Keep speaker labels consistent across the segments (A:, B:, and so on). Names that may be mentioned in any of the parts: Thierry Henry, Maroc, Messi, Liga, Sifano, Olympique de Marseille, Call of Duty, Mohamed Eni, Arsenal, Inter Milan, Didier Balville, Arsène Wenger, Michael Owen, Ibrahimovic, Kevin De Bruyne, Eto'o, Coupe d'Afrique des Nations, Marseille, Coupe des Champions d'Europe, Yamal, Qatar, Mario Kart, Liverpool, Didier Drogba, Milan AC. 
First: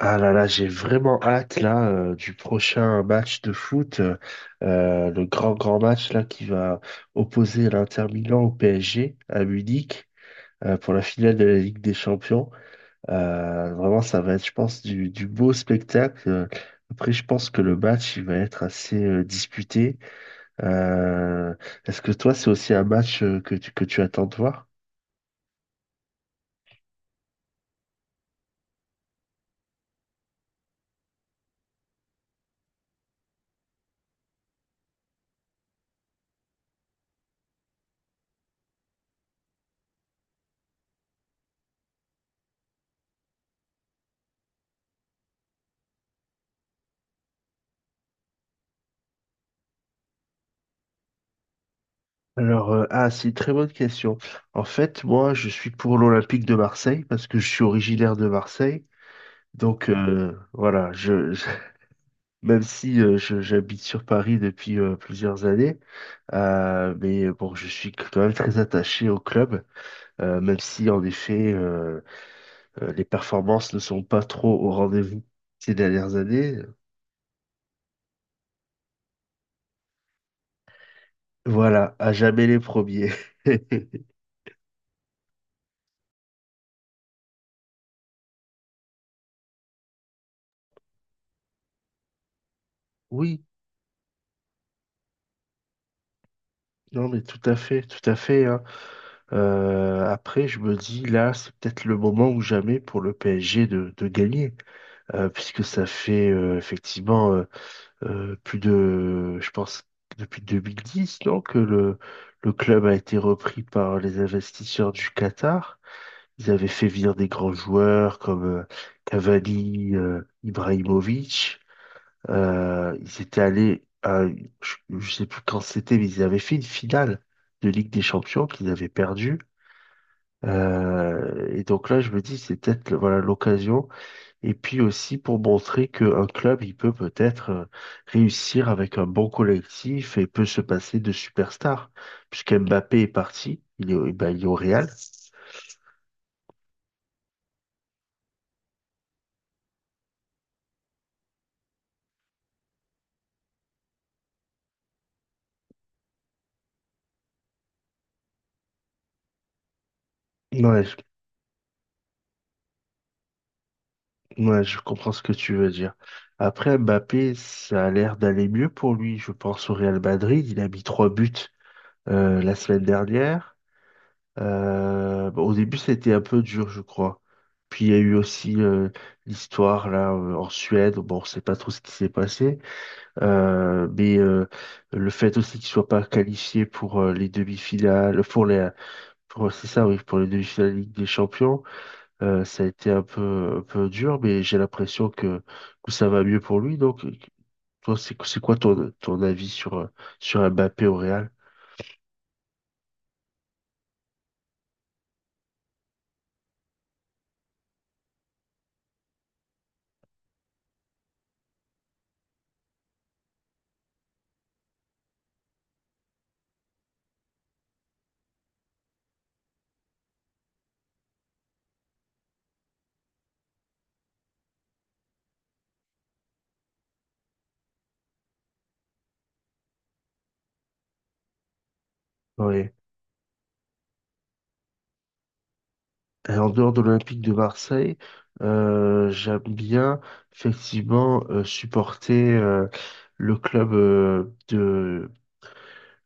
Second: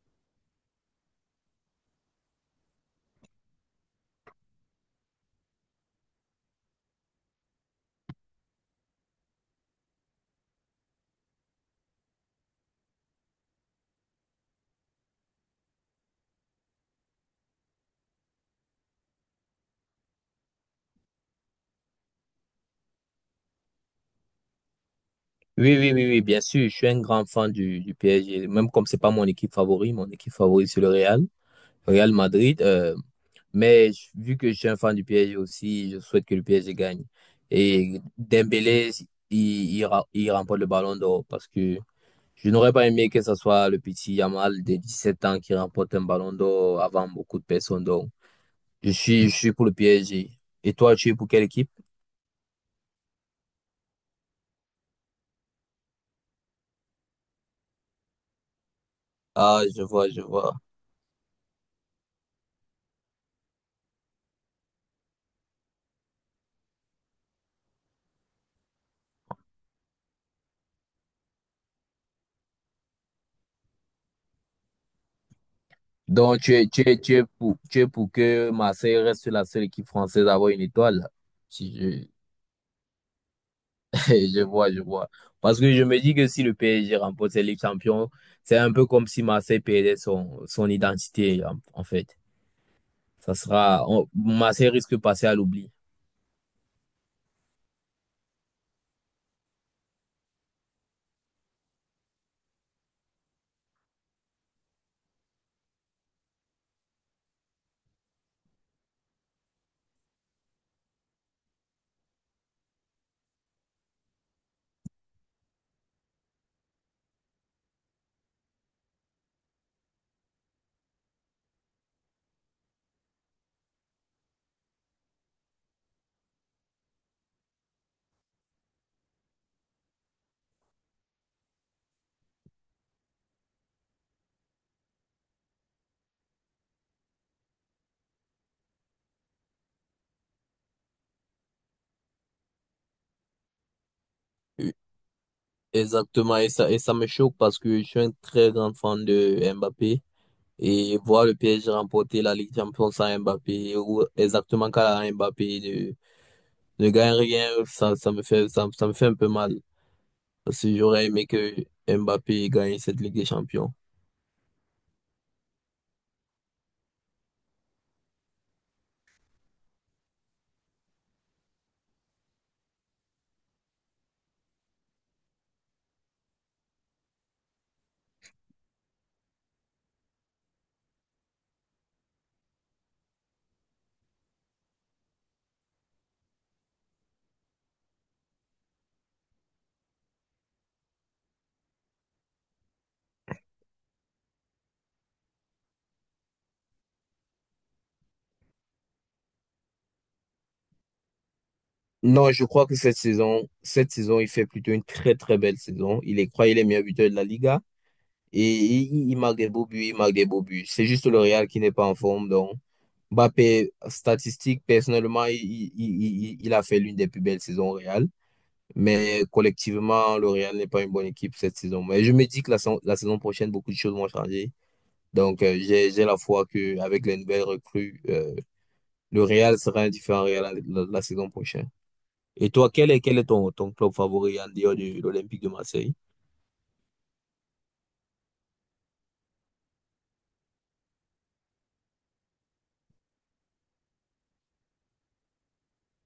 A: Ah là là, j'ai vraiment hâte là du prochain match de foot, le grand match là qui va opposer l'Inter Milan au PSG à Munich pour la finale de la Ligue des Champions. Vraiment, ça va être, je pense, du beau spectacle. Après, je pense que le match il va être assez disputé. Euh, Est-ce que toi, c'est aussi un match que que tu attends de voir?
B: Oui, oui, oui, oui, bien sûr, je suis un grand fan du PSG, même comme c'est pas mon équipe favorite, mon équipe favorite c'est le Real Madrid, mais vu que je suis un fan du PSG aussi, je souhaite que le PSG gagne. Et Dembélé, il, il remporte le ballon d'or parce que je n'aurais pas aimé que ce soit le petit Yamal de 17 ans qui remporte un ballon d'or avant beaucoup de personnes. Donc, je suis pour le PSG. Et toi, tu es pour quelle équipe?
A: Alors, ah, c'est une très bonne question. En fait, moi, je suis pour l'Olympique de Marseille parce que je suis originaire de Marseille.
B: Ah, je
A: Donc,
B: vois, je vois.
A: voilà, même si j'habite sur Paris depuis plusieurs années, mais bon, je suis quand même très attaché au club, même si, en effet, les performances ne sont pas trop au rendez-vous ces dernières
B: Donc,
A: années.
B: tu es pour que Marseille reste la seule équipe française à avoir une étoile. Si
A: Voilà,
B: je,
A: à jamais les premiers.
B: je vois, je vois. Parce que je me dis que si le PSG remporte cette Ligue Champion, c'est un peu comme si Marseille perdait son identité, en fait. Ça
A: Oui,
B: sera, Marseille risque de passer à l'oubli.
A: non, mais tout à fait, tout à fait, hein. Après, je me dis, là, c'est peut-être le moment ou jamais pour le PSG de gagner, puisque ça fait effectivement, plus de, je pense, depuis 2010, non, que le club a été repris par les investisseurs du Qatar. Ils avaient fait venir des grands joueurs comme Cavani, Ibrahimovic. Ils étaient allés à, je sais plus quand c'était, mais ils avaient fait une finale de Ligue des Champions qu'ils avaient perdue. Et donc là, je me dis, c'est peut-être voilà l'occasion. Et puis aussi pour montrer qu'un club, il peut peut-être réussir avec un bon collectif et peut se passer de superstars. Puisque Mbappé est parti, il est, ben, il est au Real.
B: Exactement, et ça me choque parce que je suis un très grand fan de Mbappé et voir le PSG remporter la Ligue des Champions sans Mbappé ou exactement quand Mbappé je gagne rien, ça me fait un peu mal. Parce que
A: Ouais, je,
B: j'aurais aimé que Mbappé gagne cette Ligue des Champions.
A: ouais, je comprends ce que tu veux dire. Après, Mbappé, ça a l'air d'aller mieux pour lui, je pense, au Real Madrid. Il a mis trois buts la semaine dernière. Bon, au début, ça a été un peu dur, je crois. Puis il y a eu aussi l'histoire là en Suède. Bon, on sait pas trop ce qui s'est passé. Mais le fait aussi qu'ils soient pas qualifiés pour les demi-finales, pour pour, c'est ça, oui, pour les demi-finales de Ligue des Champions, ça a été un peu dur, mais j'ai l'impression que ça va mieux pour lui. Donc, toi, c'est quoi ton avis sur sur Mbappé au Real?
B: Non, je crois que cette saison, il fait plutôt une très très belle saison. Il est, croyez, les meilleurs buteurs de la Liga et il marque des beaux buts, il marque des beaux buts. C'est juste le Real qui n'est pas en forme. Donc, Mbappé, statistique, personnellement, il a fait l'une des plus belles saisons au Real. Mais collectivement, le Real n'est pas une bonne équipe cette saison. Mais je me dis que la saison prochaine, beaucoup de choses vont changer. Donc, j'ai la foi qu'avec les nouvelles recrues, le Real sera un différent Real la saison prochaine. Et toi, quel est ton club favori en dehors de l'Olympique de Marseille?
A: Et en dehors de l'Olympique de Marseille, j'aime bien effectivement supporter le club euh, de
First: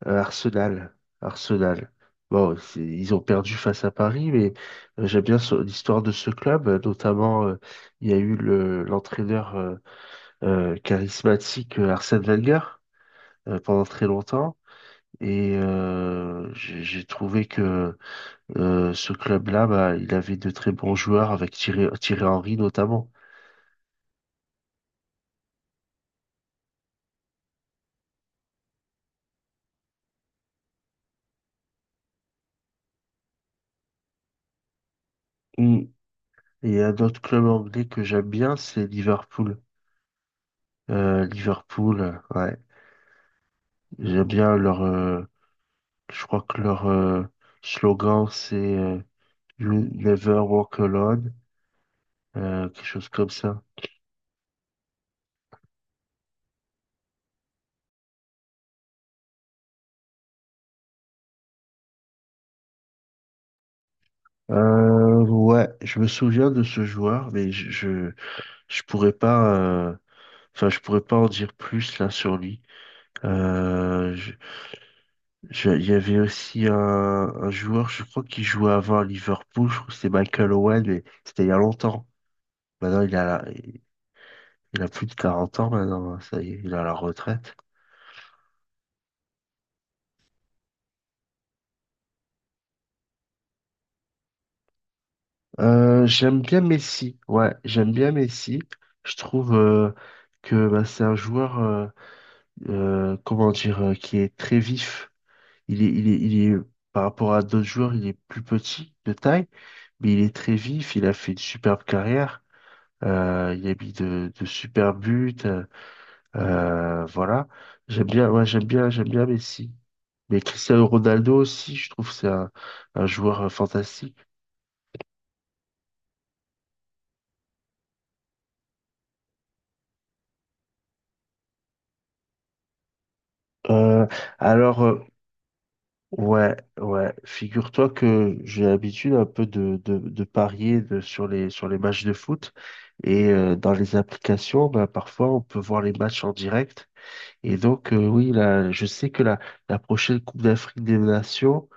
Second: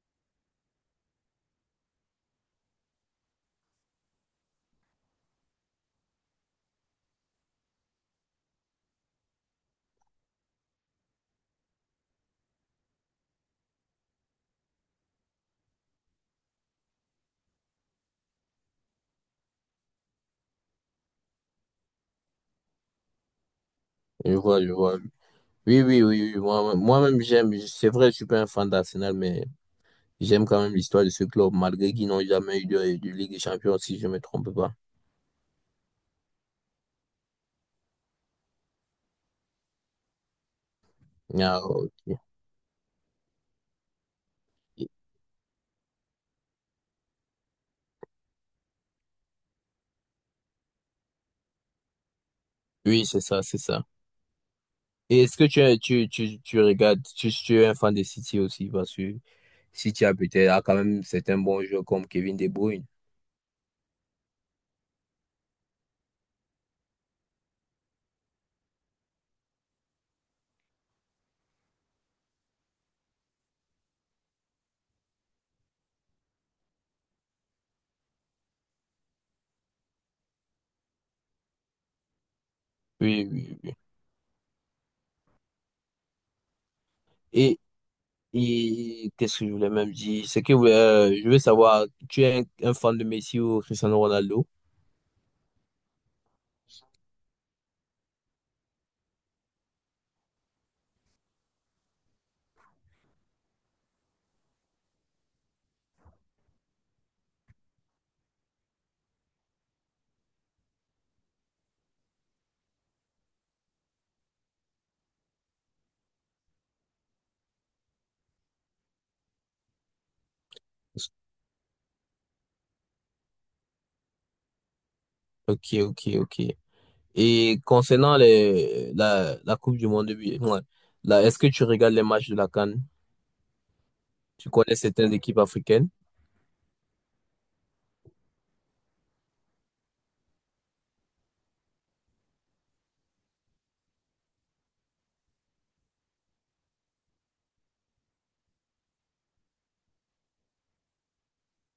A: euh, Arsenal. Arsenal. Bon, ils ont perdu face à Paris, mais j'aime bien l'histoire de ce club. Notamment, il y a eu l'entraîneur charismatique Arsène Wenger pendant très longtemps. Et j'ai trouvé que ce club-là, bah, il avait de très bons joueurs avec Thierry Henry notamment.
B: Je vois, je vois. Oui, oui, oui, oui. Moi, moi-même, j'aime. C'est vrai, je suis pas un fan d'Arsenal, mais j'aime quand même l'histoire de ce club, malgré qu'ils n'ont jamais eu de Ligue des Champions, si je me trompe pas.
A: Mm. Et un autre club anglais que j'aime bien, c'est Liverpool.
B: Ah,
A: Liverpool,
B: ok.
A: ouais. J'aime bien leur, je crois que leur slogan, c'est You never walk alone, quelque
B: Oui,
A: chose
B: c'est
A: comme
B: ça, c'est
A: ça.
B: ça. Et est-ce que tu regardes, tu es un fan de City aussi, parce que City a peut-être a quand même certains bons joueurs comme Kevin De Bruyne.
A: Ouais, je me souviens de ce joueur, mais je pourrais pas, enfin, je pourrais pas en dire plus là sur lui. Euh, Il y avait aussi un joueur, je crois, qui jouait avant à Liverpool, je crois que c'est Michael Owen, mais c'était il y a longtemps. Maintenant,
B: Oui, oui, oui.
A: il a plus de 40 ans maintenant, hein, ça y est, il a la retraite.
B: Et, et qu'est-ce que je voulais même dire? C'est que je veux savoir, tu es un fan de Messi ou Cristiano Ronaldo?
A: J'aime bien Messi, ouais, j'aime bien Messi. Je trouve que bah, c'est un joueur, comment dire, qui est très vif. Il est, par rapport à d'autres joueurs, il est plus petit de taille, mais il est très vif, il a fait une superbe carrière. Il y a mis de super buts. Voilà. J'aime bien, ouais, j'aime bien Messi. Mais Cristiano Ronaldo aussi, je trouve que c'est un joueur fantastique.
B: Ok, ok, ok. Et concernant la Coupe du Monde, ouais, là, est-ce que tu regardes les matchs de la CAN?
A: Euh,
B: Tu connais
A: alors,
B: certaines équipes africaines?
A: ouais, ouais, figure-toi que j'ai l'habitude un peu de parier sur sur les matchs de foot. Et dans les applications, bah, parfois, on peut voir les matchs en direct. Et donc, oui, là, je sais que la prochaine Coupe d'Afrique des Nations,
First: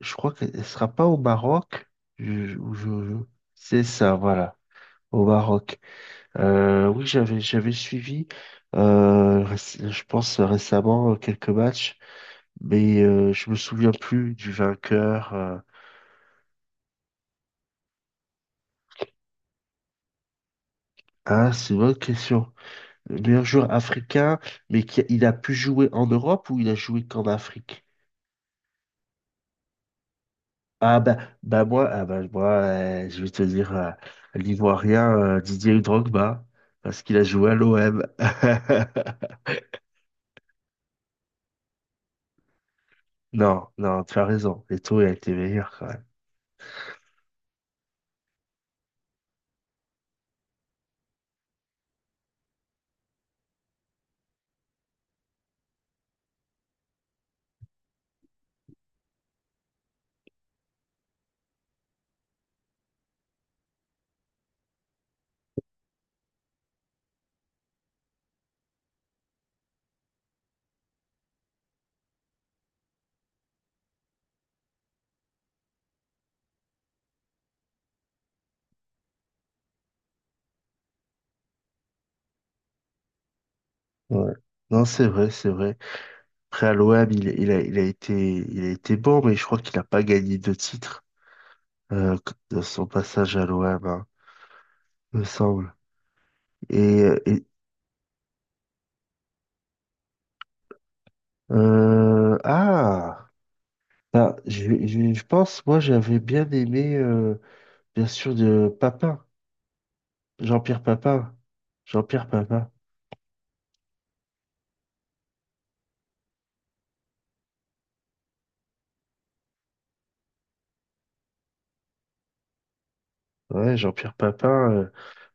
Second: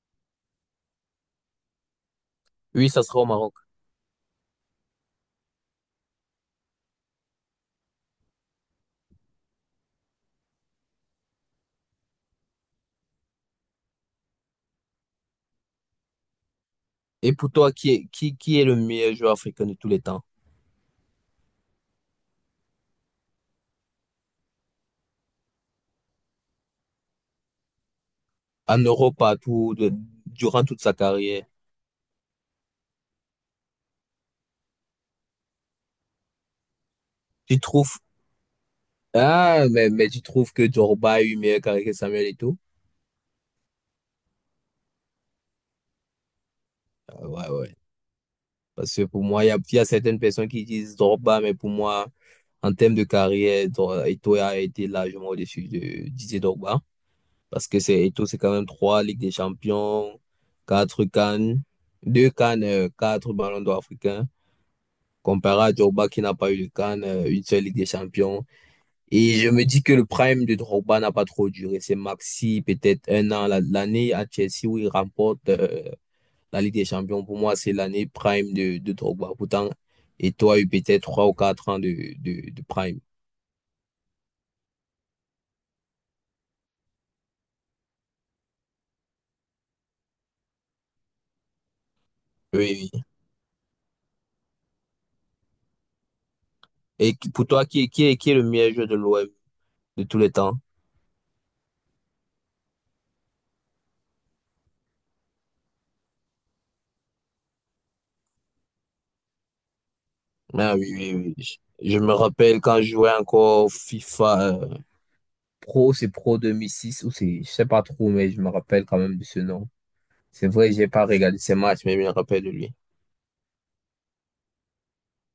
A: je crois qu'elle ne sera pas au Maroc. Je-
B: Oui, ça
A: je- je-
B: sera au Maroc.
A: c'est ça, voilà, au Maroc. Oui, j'avais suivi, je pense récemment, quelques matchs, mais je me souviens plus du vainqueur.
B: Et pour toi, qui est le meilleur joueur africain de tous les temps?
A: Ah, c'est une bonne question. Le meilleur joueur africain, mais qui, il a pu jouer en Europe ou il a joué qu'en Afrique?
B: En Europe, partout, durant toute sa
A: Ah bah,
B: carrière.
A: moi je vais te dire l'Ivoirien Didier Drogba, parce qu'il a joué à
B: Tu trouves,
A: l'OM.
B: ah, mais tu trouves que Drogba a eu meilleur carré que Samuel et tout?
A: Non, non, tu as raison. Eto'o a été meilleur quand même.
B: Ah, ouais, ouais. Parce que pour moi, il y a certaines personnes qui disent Drogba, mais pour moi, en termes de carrière, Eto'o a été largement au-dessus de Didier Drogba. Parce que c'est Eto'o, c'est quand même trois Ligues des Champions, quatre Cannes, deux Cannes, quatre Ballons d'Or africains. Comparé à Drogba qui n'a pas eu de Cannes, une seule Ligue des Champions. Et je me dis que le prime de Drogba n'a pas trop duré. C'est maxi, peut-être un an, l'année à Chelsea où il remporte. La Ligue des Champions, pour moi, c'est l'année prime de Drogba. Pourtant, et toi, a eu peut-être 3 ou 4 ans de prime.
A: Ouais. Non, c'est vrai, c'est vrai. Après, à l'OM, il a été bon, mais je crois qu'il n'a pas gagné de titre euh, de son
B: Oui, oui.
A: passage à l'OM, hein, me semble. Et,
B: Et
A: euh, et
B: pour toi, qui est le meilleur joueur de l'OM de tous les temps?
A: euh, ah, je pense, moi, j'avais bien aimé, bien sûr, de Papin,
B: Ah
A: Jean-Pierre
B: oui, oui,
A: Papin.
B: oui. Je me
A: Jean-Pierre
B: rappelle
A: Papin.
B: quand je jouais encore au FIFA. Pro, c'est Pro 2006 ou c'est, je sais pas trop, mais je me rappelle quand même de ce nom. C'est vrai, j'ai pas regardé ces matchs, mais je me rappelle de lui.
A: Ouais, Jean-Pierre Papin.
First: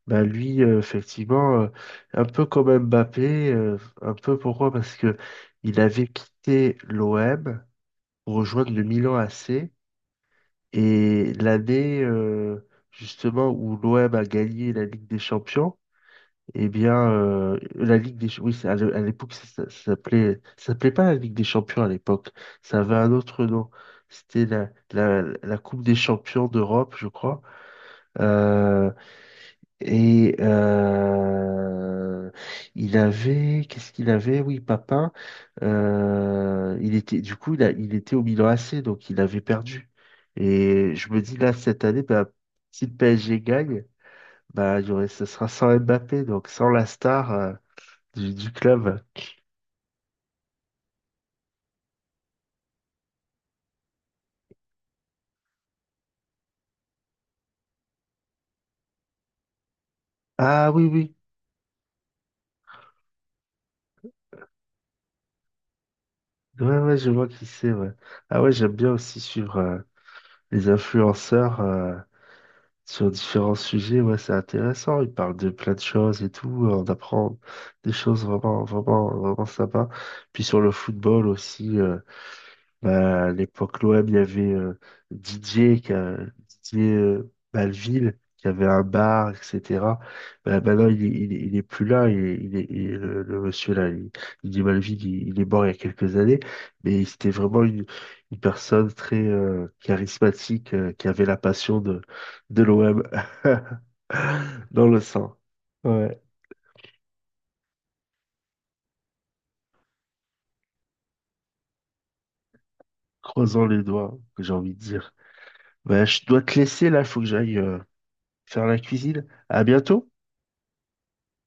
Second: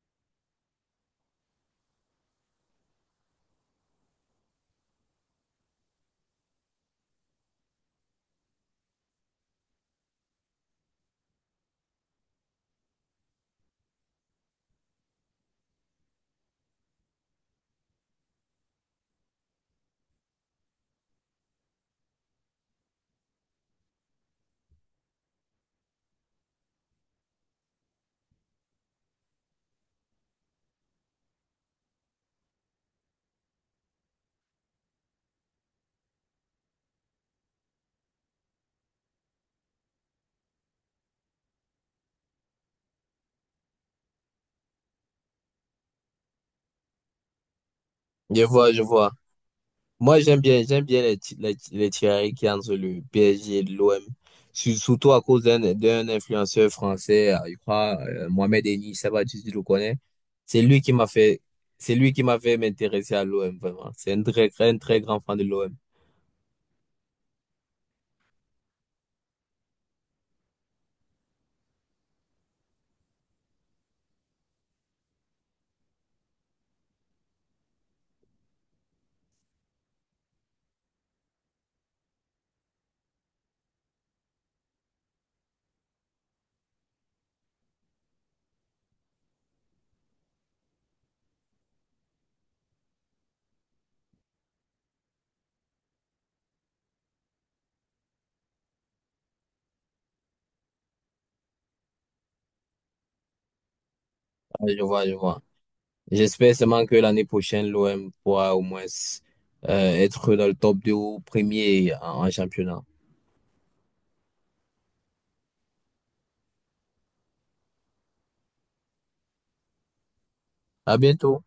A: Bah lui, effectivement, un peu comme Mbappé, un peu pourquoi? Parce que il avait quitté l'OM pour rejoindre le Milan AC et l'année justement où l'OM a gagné la Ligue des Champions, eh bien la Ligue des oui à l'époque ça s'appelait pas la Ligue des Champions à l'époque, ça avait un autre nom, c'était la Coupe des Champions d'Europe, je crois. Euh, et il avait, qu'est-ce qu'il avait? Oui, Papin. Il était, du coup, il était au Milan AC, donc il avait perdu. Et je me dis là cette année, bah, si le PSG gagne, bah, il y aurait, ce sera sans Mbappé, donc sans la star
B: Je
A: du
B: vois, je
A: club.
B: vois. Moi, j'aime bien les tirailles qu'il y a entre le PSG et l'OM. Surtout à cause d'un influenceur français, je crois, Mohamed Eni, je sais pas si tu le connais. C'est
A: Ah
B: lui
A: oui,
B: qui m'a
A: oui,
B: fait, c'est lui qui m'a fait m'intéresser à l'OM, vraiment. C'est un très, très, un très grand fan de l'OM.
A: ouais, ouais, je vois qui c'est. Ouais. Ah ouais, j'aime bien aussi suivre les influenceurs. Sur différents sujets, ouais, c'est intéressant. Il parle de plein de choses et tout. On apprend des choses vraiment, vraiment, vraiment sympas. Puis sur le football aussi, bah, à l'époque, l'OM, il y avait Didier, qui a- Didier Balville, qui avait un bar, etc. Bah, maintenant, il est plus là. Le monsieur, Didier Balville, il est mort il y a quelques années. Mais c'était vraiment une personne très charismatique, qui avait la passion de l'OM
B: Ah, je
A: dans le
B: vois, je
A: sang.
B: vois.
A: Ouais.
B: J'espère seulement que l'année prochaine, l'OM pourra au moins être dans le top 2 ou premier en championnat.
A: Croisons les doigts, que j'ai envie de dire. Bah, je dois te laisser, là, il faut que j'aille faire la cuisine. À bientôt!
B: À bientôt.